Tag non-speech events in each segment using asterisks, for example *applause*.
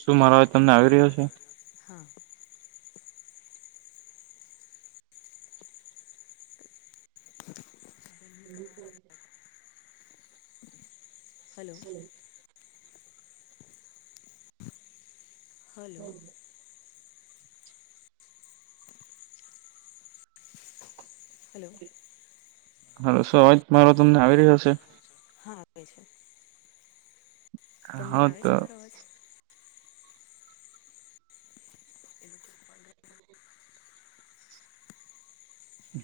શું મારો અવાજ તમને આવી રહ્યો છે હા. એ *unintelligible* હલ્લો. હલ્લો. હલ્લો. હલ્લો શું અવાજ મારો તમને આવી રહ્યો છે? હા સંભળાય છે. તમને હા આવે તો છે મારો અવાજ? એ *inaudible*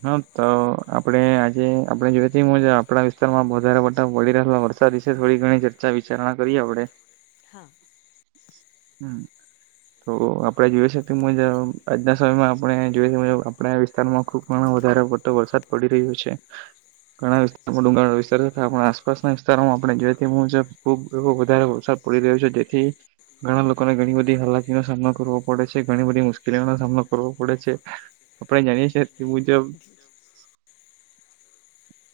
હા તો આપડે આજે આપડી જોઈતી આપણા વિસ્તારમાં વધારે પત્તા વિશે થોડી ઘણી ચર્ચા વિચારણા કરીએ હવે. હા. હમ. તો આપણે જોઈએ છે તે મુજબ આજના સમય માં આપણે જોઈએ તે મુજબ આપણા વિસ્તારમાં ખૂબ વધારે પડતો વરસાદ પડી રહ્યો છે. ઘણા વિસ્તારોમાં ડુંગરો આપણા આસપાસના વિસ્તારોમાં આપણે જોઈએ તે મુજબ. ખૂબ એવો વરસાદ પડી રહ્યો છે જેથી ઘણા લોકોને ઘણી બધી હાલાકીનો સામનો કરવો પડે છે, ઘણી બધી મુશકેલીઓનો સામનો કરવો પડે છે. આપડે જાણીએ છે તે મુજબ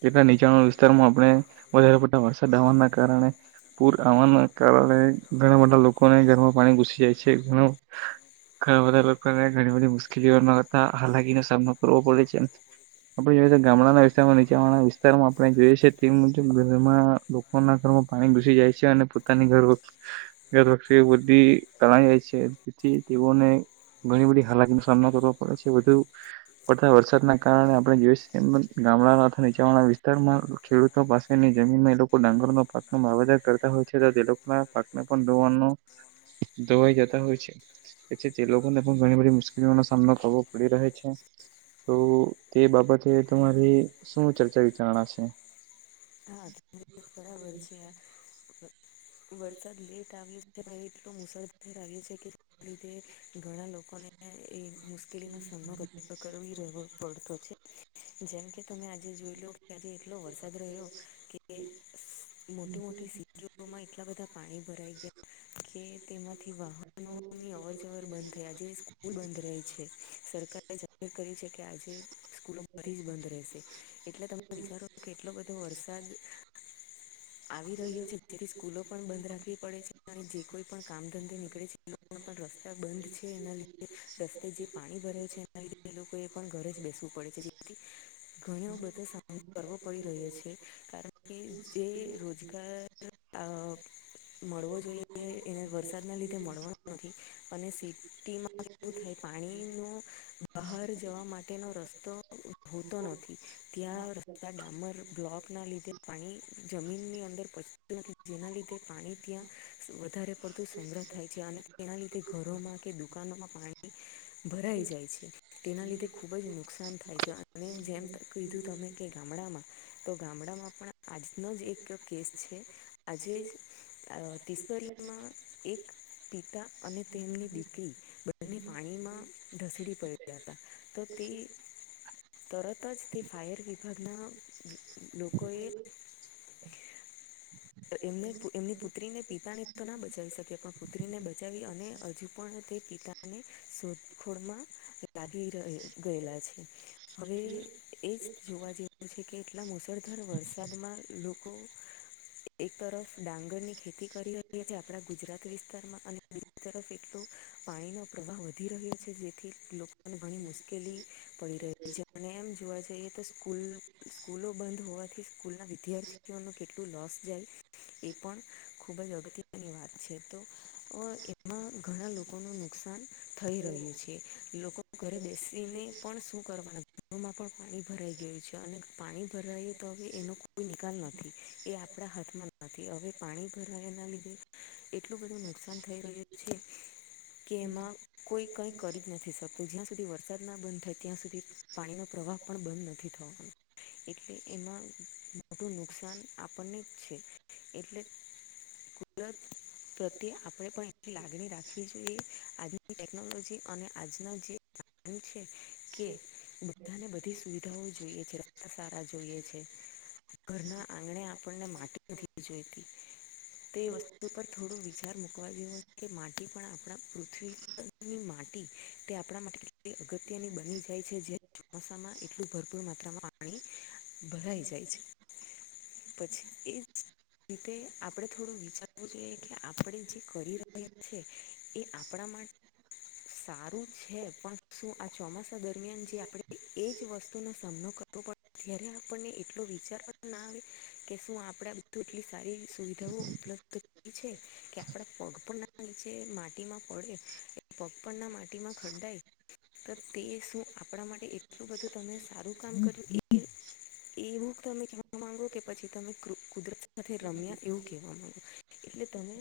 એટલા નીચાણળ વિસ્તારમાં આપડે વધારે પડતા વરસાદ આવવાના કારણે પૂર આવવાના કારણે ઘણા બધા લોકોને ઘરમાં પાણી ઘુસી જાય છે, ઘણા ઘણા બધા લોકોને ઘણી બધી મુશ્કેલીઓ તા હાલાકીનો સામનો કરવો પડે છે. આપડે જેવી રીતે ગામડાના વિસ્તાર માં નીચે નીચાણવાળા વિસ્તારમાં આપણે જોઈએ છએ તે મુજબ ઘરમાં લોકોના ઘરમાં પાણી ઘુસી જાય છે અને *inaudible* તણાય જાય છે તેથી તેઓને ઘણી બધી હાલાકીનો સામનો કરવો પડે છે વધુ પડતા વરસાદના કારણે આપડે જોઈ શકીએ ગામડાના નીચાવાળા વિસ્તારમાં ખેડૂતો પાસેની જમીનમાં એ લોકો ડાંગરનો પાકનો વાવેતર કરતા હોય છે તે લોકો- માં પાકને પણ દોવાનો ધોવાઈ જતા હોય છે. અચ્છા તે લોકોને પણ ઘણી બધી મુશ્કેલીઓનો સામનો કરવો પડી રહે છે. તો તે બાબતે તમારે શું ચર્ચા વિચારણા છે? હા *inaudible* બરાબર છે. વરસાદ લેટ આવ્યો છે એટલો મુશળધાર આવ્યો છે કે લીધે ઘણા લોકોને એ મુશ- પેલી નો ફોન માં કઈ ને કઈ ઈ રહેવોજ પડતો છે, જેમકે તમે આજે જોઈ લો કેથી એટલો વરસાદ રહ્યો કે મોટી મોટી સિટીમાં એટલા બધા પાણી ભરાઈ ગયા કે તેમાંથી વાહનોની અવર જવર બંધ થયા આજ સ્કૂલ બંધ રહે છે સરકારે જાહેર કરી છે કે આજે સ્કૂલો બધી જ બંધ રહેશે એટલે તમે વિચારો કેટલો બધો વરસ આવી રહ્યો છે. જેથી સ્કૂલો પણ બંધ રાખવી પડે છે. અને જે કોઈ પણ કામ ધંધે નીકળે છે, એ પણ રસ્તા બંધ છે. એના લીધે રસ્તે જે પાણી ભરાયું છે, એના લીધે એ લોકો એ પણ ઘરે જ બેસવું પડે છે. જેથી ઘણયો બધો સામનો કરવો પડી રહ્યો છે, કારણ કે જે રોજગાર અ મળવો જોઈએ એને વરસાદના લીધે મળવાનો નથી. અને સિટીમાં શું થાય પાણી નો બહાર જવા માટેનો રસ્તો હોતો નથી. ત્યાં રસ્તા ડામર બ્લોક ના લીધે પાણી જમીન ની અંદર પચતું નથી. જેના લીધે પાણી ત્યાં વધારે પડતું સંગ્રહ થાય છે, અને તેના લીધે ઘરોમાં કે દુકાનોમાં પાણી ભરાઈ જાય છે. તેના લીધે ખુબ જ નુકસાન થાય છે, અને જેમ ત કીધું તમે કે ગામડામાં તો ગામડામાં પણ આજનો જ એક કેસ છે. આજે જ દિસકળી માં એક પિતા અને તેમની દીકરી બંને પાણીમાં ધસડી પડ્યા હતા. તો તે તરત જ તે ફાયર વિભાગના લોકોએ એમને એમની પુત્રી ને પિતા ને તો ના બચાવી શકે તે પણ પુત્રીને બચાવી અને હજુ પણ તે પિતાને શોધખોળમાં લાગી રહ ગયલા છે. હવે એ જ જોવા જઈ છે કે એટલા મુશળધાર વરસાદમાં લોકો એક તરફ ડાંગરની ખેતી કરી રહીયા છીએ આપણા ગુજરાત વિસ્તારમાં અને બીજી તરફ એક તો પાણીનો પ્રવાહ વધી રહ્યો છે. જેથી લોકોને ઘણી મુશ્કેલી પડી રહી છે, અને એમ જોવા જઈએ તો સ્કૂલ સ્કૂલો બંધ હોવાથી સ્કૂલ ના વિદ્યાર્થી નું કેટલું લોસ જાય એ પણ ખૂબ જ અગત્યની વાત છે તો અ કેમાં ઘણા લોકો નુ નુકશાન થઈ રહ્યું છે. લોકો ઘરે બેસીને પણ શું કરવાનું ઘરોમાં પણ પાણી ભરાઈ ગયું છે અને પાણી ભરાઈયું તો ભી હવે એનો કોઈ નિકાલ નથી. તે આપણા હાથમા નથી હવે પાણી ભરાવા એના લીધે એટલું બધું ન નુકસાન થઈ રહ્યું છે, કેમાં કોઈ કઈ કરી જ નથી શકતું સુધી વરસાદ ના બંધ થાય ત્યાં સુધી પાણીનો પ્રવાહ પણ બંધ નથી થવાનો એટલે એમાં મોટું નુકસાન આપણને જ છે એટલે કુદરત પ્રત્યે આપણે પણ એની લાગણી રાખવી જોઈએ. આજની ટેકનોલોજી અને આજના જે એ છે કે બધાને બધી સુવિધાઓ જોઈએ છે. રસ્તા સારા જોઈએ છે. ઘરના આંગણે આપણને માટી નથી જોયતી. તે વસ્તુ પર થોડું વિચાર કવા જેવું કે માટી પણ આપણા પૃથ્વી પરની માટી તે આપણા માટે અગત્યની બની જાય છે જે ચોમાસામાં એટલું ભરપૂર માત્રામાં પાણી ભરાઈ જાય છે, પછી એ રીતે આપણે થોડું વિચારવું જોઈએ કે આપણે જે કરી રહ્યા છીએ એ આપણા માટે સારું છે પણ શું આ ચોમાસા દરમિયાન જે આપડે એજ વસ્તુનો સામનો કરવો પડ ત્યારે આપણને એટલો વિચારવામાં ના આવે કે શું આપડે તો એટલી સારી સુવિધાઓ ઉપલબ્ધ થ છે. કે આપડે પગ પણ ના છે માટીમાં પડે પગપરના માટીમાં ખરડાય તો તે શું આપડા માટે એ આટલું બધું તમે સારું કામ કર્યું એ એવું તમે કહવા માંગો કે પછી તમે કુદરત સાથે રમ્યા એવું કહેવા માંગો. એટલે તમે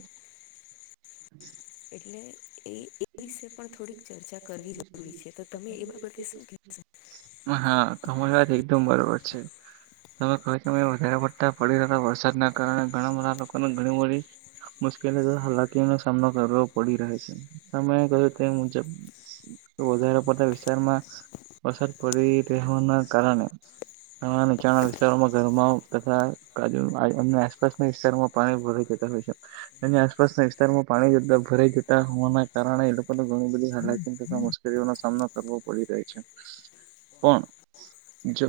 એટલે એ એ વિશે પણ થોડીક ચર્ચા કરવી જરૂરી છે તો તમે એ બાબતે શું કહેશો? હા, તમારી વાત એકદમ બરોબર છે. તમે કહો છો કે વધારે પડતા પડે રહેલા વરસાદના કારણે ઘણા બધા લોકોને ઘણી બધી મુશ્કેલી હાલાકી સામનો કરવો પડી રહે છે. તમે કયો તે મુજબ વધારે પડતા વિસ્તારમાં વસાદ પડી રહેવાના કારણે આ નીચાણા વિસ્તારોમાં ઘરમાં તથા આમ આસપાસના વિસ્તારમાં પાણી ભરાઈ જતા હોય છે તેની આસપાસના વિસ્તારમાં પાણી જતા ભરાઈ જતા હોવાના કારણે એ લોક પણ તો ઘણી બધી હાલાકી તથા મુશ્કેલીઓનો સામનો કરવો પડી રહ્યો છે. પણ જો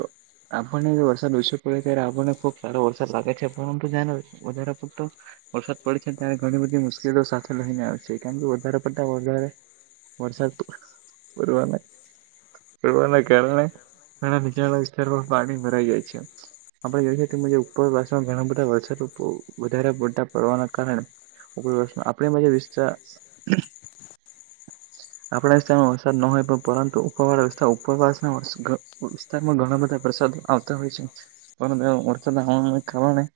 આપણને વરસાદ ઓછો પડે ત્યારે આપણને ખુબ સારો વરસાદ લાગે છે પણ જાને વધારે પૂરતો વરસાદ પડે છે ત્યારે ઘણી બધી મુશ્કેલી સાથે લઈને આવે છે કારણ કે વધારે પડતા વધારે વરસાદ પડવાના પડવાના કારણે ઘણા નીચાવાળા વિસ્તારમાં પાણી ભરાઈ જાય છે. આપડે જોઈ શકીએ ઉપરવાસામાં ઘણા બધા વરસાદ વધારે પૂરતો પડવાના કારણે પ્રયોગ છે આપણે બાય વિષ્ટા *inaudible* આપડા વિસ્તારમાં વરસાદ ન હોય પરંતુ ઉપર વાળા વિસ્તાર ઉપર વાસ ના ઘ તેમાં ઘણા બધા વરસાદ આવતા હોય છે પરંતુ વરસાદ આવવા કારણે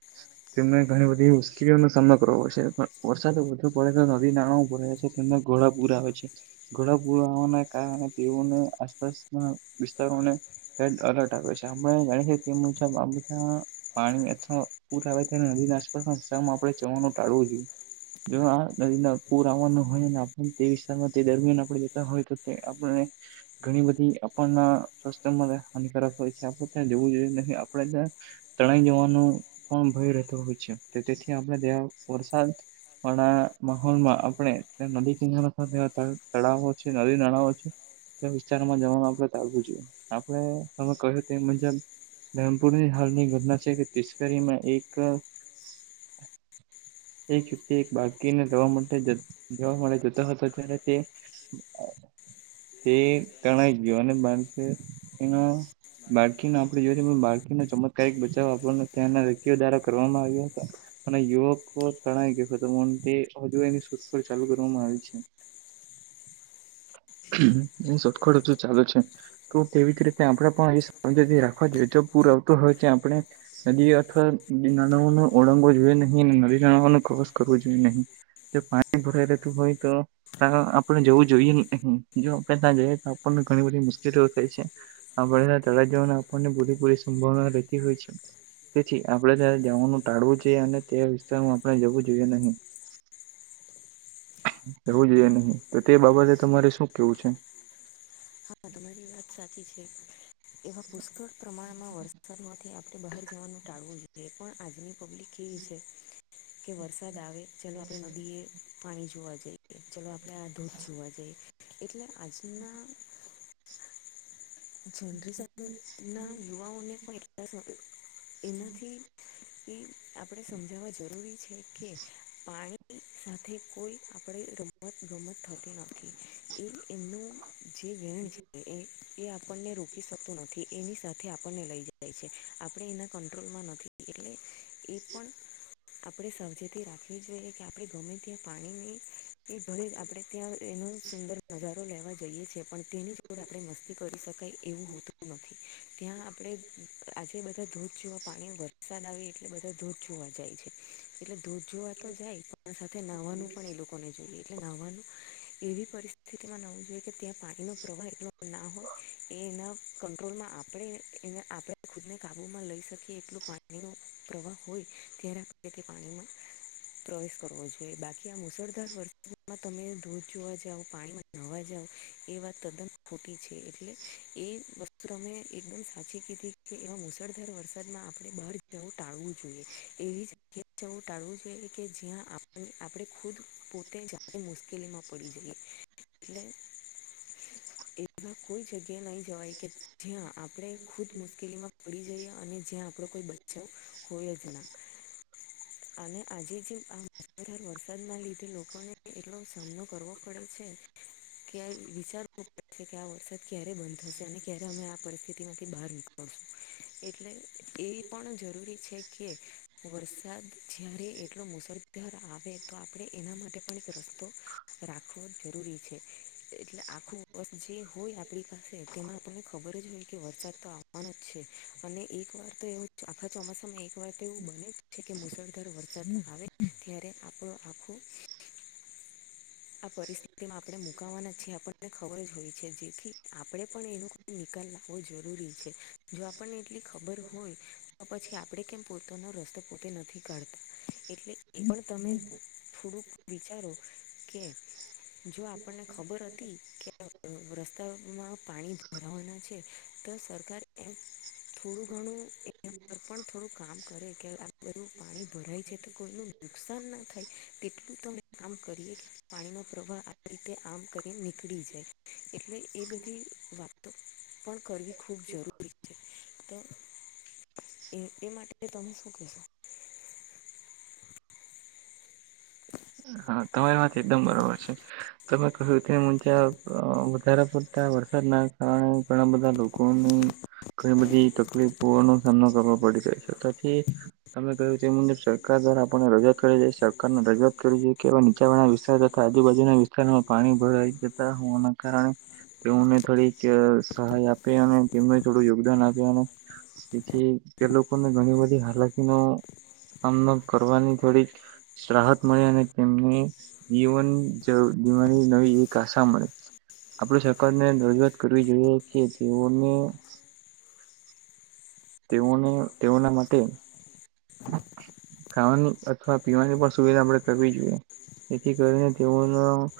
તેમને ઘણી બધી મુશ્કેલીઓ નો સામનો કરવો પડશે પણ વરસાદ વધુ પડે છે નદી નાણાંઓ ભરે છે તેમના ઘોડા પૂરા હોય છે. ઘડા પુરાવાના કારણે તેઓને આસપાસના વિસ્તારોને રેડ અલર્ટ આપે છે. આપડે ગણી તેમના બાબત ના પાણી અથવા પૂર આવે તે નદી ના આસપાસસ્માં આપણે જવાનું ટાળવો જોઈએ. જો આ નદી ના પૂર આવવાનું હોય ને આપ તેવી તે દરમિયાન આપણે જતા હોય તો તે આપણને ઘણી બધી આપણના સ્વાસ્થ્યમાં હાનિકારક હોય છે આપ ત્યાં જવું જોઈએ ન આપડે ત્યા તણાઈ જવાનો પણ ભય રહેતો હોય છે તેથી આપડે ત્યાં વરસાદ વાળા માહોલમાં આપડે ત્યાં નદી કિનારા વા તળાવો છે નદી નાણાઓ છે. ત્યાં વિસ્તારમાં જવાનું આપડે ચાલવું જોઈએ. આપડે તમે કહ્યું તે મુજબ ધરમપુરની હાલની ઘટના છે કે તિસ્કરીમાં એક એક વ્યક્તિ એક બાકીને જવા માટે જોવા મળ જતો હતો તે જ્યારે અત્યારે તે બે આ તે તણાઈ ગયો અને બાછે એનો બાળકીનો આપણેે જોય બાળકીનો ચમત્કારિક બચાવ આપવાનો ત્યાંના વ્યક્યો દ્વારા કરવામાં આવ્યો હતો. અને યુવક તણાય જુ એની સુડ ચાલુ કરવામાં આવી છે. એની સોતખોડ હજુ ચાલુ છે તો તેવી જ રીતે આપણે પણ એ સ્વચતી રાખવા જોયે જો પૂર આવતો હોય છે આપણે નદી અથવા નદી નાળાઓ ને ઓળંગવો જોઈએ નહી અને નદી નાળઓ ને ક્રોસ કરવો જોઈએ નહી જો પાણી ભરાઈ રહેેતું હોય તો તા આપડે જવું જોઈએ ની જો આપે ત્યાં જઈએ તો આપણને ઘણી બધી મુશ્કેલીઓ થઈ છે આપણે તલાઈ જવાને આપણને પૂરી પૂરી સંભાવના રહેતી હોય છે તેથી આપણેે ત્યાં જવાનું ટાળવું જોઈએ અને તે વિસ્તારમાં આપણે જવું જોઈએ નહી *inaudible* એવું હા જોઈએ નહી તો તે બાબતે તમારે શું કેવું છે હા તમારી વાત સાચી છે એવા પુષ્કળ પ્રમાણમાં વ વરસાદ માંથી આપણે બહાર જવાનું ટાળવું જોઈએ પણ આજની પબ્લિક કેવી છે. કે વરસાદ આવે ચાલો આપણે નદીએ પાણી જોવા જઈએ ચલો આપણે આ ધોધ જોવા જઈએ એટલે આજના જનરેશનના યુવાઓને પણ *unintelligible* એનાથી. *inaudible* કે આપણે સમજાવવા જરૂરી છે કે પાણી સાથે કોઈ આપણે રમ રમત ગમત થતી નથી એ એમનું જે વેણ છે એ આપ આપણને રોકી શકતું નથી એની સાથે આપણને લઈ જાય છે આપણે એના કંટ્રોલમાં નથી એટલે એ પણ આપણે સાવચેતી રાખવી જોઈએ કે આપણે ગમે ત્યાં પાણીની એ ભરે આપણે ત્યાં એનો સુંદર નજારો લેવા જઈએ છે પણ તેની જોડ આપણે મસ્તી કરી શકાય એવું હોતું નથી ત્યાં આપણે આજે બધા ધોધ જેવા પાણી વ વરસાદ આવે એટલે બધા ધોધ જોવા જાય છે. એટલે ધોધ જોવા તો જાય પણ સાથે નાહવાનું પણ એ લોકોને જોઈએ. એટલે નાહવાનું એવી પરિસ્થિતિમાં નાવું જોઈએ કે ત્યાં પાણીનો પ્રવાહ એટલો ના હોય. એ એના કંટ્રોલમાં આપણે એને આપ ખુદને કાબુમાં લઈ શકીએ એટલું પાણી પાણીનો પ્રવાહ હોય ત્યારે આપથી પાણીમાં પ્રવેશ કરવો જોઈએ બાકી આ મુશળધાર વર્ષમાં તમે ધોધ જોવા જાવ પાણીમા નાવા જાવ એ વાત તદ્દન ખોટી છે એ એટલે એ વસ્ત તમે એકદમ સાચી કીધી કે એવા મુશળધાર વરસાદમાં આપણે બહાર વ ટાળવું જોઈએ એવી જગ્યાવ ટાળવું જોઈએ કે જ્યાં આપણે ખુદ પોતે જાતે મુશ્કેલીમાં પડી જઈ એટલે એ કોઈ જગ્યા નહી જવાય કે જ્યાં આપણે ખુદ મુશ્કેલીમાં પડી જઈએ અને જ્યાં આપણો કોઈ બચાવ હોય જ ના. અને આજે જે આ મુશળધાર વરસાદના લીધે લોકોને એટલો સામનો કરવો પડે છે. કે વિચારવું પડશે કે આ વરસાદ ક્યારે બંધ થશે અને ક્યારે અમે આ પરિસ્થિતિમાંથી બહાર નીકળશું એટલે એ પણ જરૂરી છે કે વરસાદ જારે એટલો મુશસધાર આવે તો આપણે એના માટે પણ એક રસ્તો રાખવો જ જરૂરી છે એટલે આખું વ જે હોય. આપરી પાસે તેમાં આપણે ખબર જ હોય કે વરસાદ તો આવવાનો જ છે અને એક વાર તો એવું આખા ચોમાસામાં એક વાર તો એવું બને જ છે કે મુશળધાર વરસાદ આવે ત્યારે આપણો આખું આ પરિસ્થિતિમાં આપણે મુકાવાના છીએ આપણને ખબર જ હોય છે જેથી આપણે પણ એનો નિકાલ લાવવો જરૂરી છે. જો આપણને એટલી ખબર હોય તો પછી આપડે કેમ પો તમે રસ્તો પોતે નથી કાઢતા. એટલે એ પણ તમે થોડુંક વિચારો કે જો આપણને ખબર હતી કે રસ્તામાં પાણી ભરાવાના છે તો સરકાર એમ થોડું ઘણું એના પર પણ થોડુંક કામ કરે કે આ બધું પાણી ભરાય છે તો કોઈનું નુકસાન ના થાય તેટલું તમે કામ કરીએ કે પાણીનો પ્રવાહ આવી રીતે આમ કરી નીકળી જાય એટલે એ બધી વાત તો પણ કરવી ખૂબ જરૂરી છે. તો એ એ માટે તમે શું કહેશો? હા, તમારી વાત એકદમ બરોબર છે. તમે કીધું તે મુજબ વધારે પડતા વરસાદના કારણે ઘણા બધા લોકોનું ઘઈ બધી તકલીફોનો સામનો કરવો પડે છે. તેથી તમે કહ્યું તે મુજબ સરકાર દ્વારા આપણને રજૂઆત કરે છે. સરકારને રજૂઆત કરવી જોઈએ કે આવા નીચાણવાળા વિસ્તાર તથા આજુબાજુના વિસ્તારોમાં પાણી ભરાઈ જતા હોવાના કારણે તેઓને થોડીક સહાય આપે અને તેમને થોડું યોગદાન આપે અને પછી એ લોકોને ઘણી બધી હાલાકીનો સામનો કરવાની થોડીક રાહત મળે અને તેમની જીવન જરૂ જીવાની નવી એક આશા મળે. આપડે સરકારને રજૂઆત કરવી જોઈએ કે તેઓને તેઓને તેઓના મતે ખાવાની અથવા પીવાની પણ સુવિધા આપડે કરવી જોઈએ જેથી કરીને તેઓનો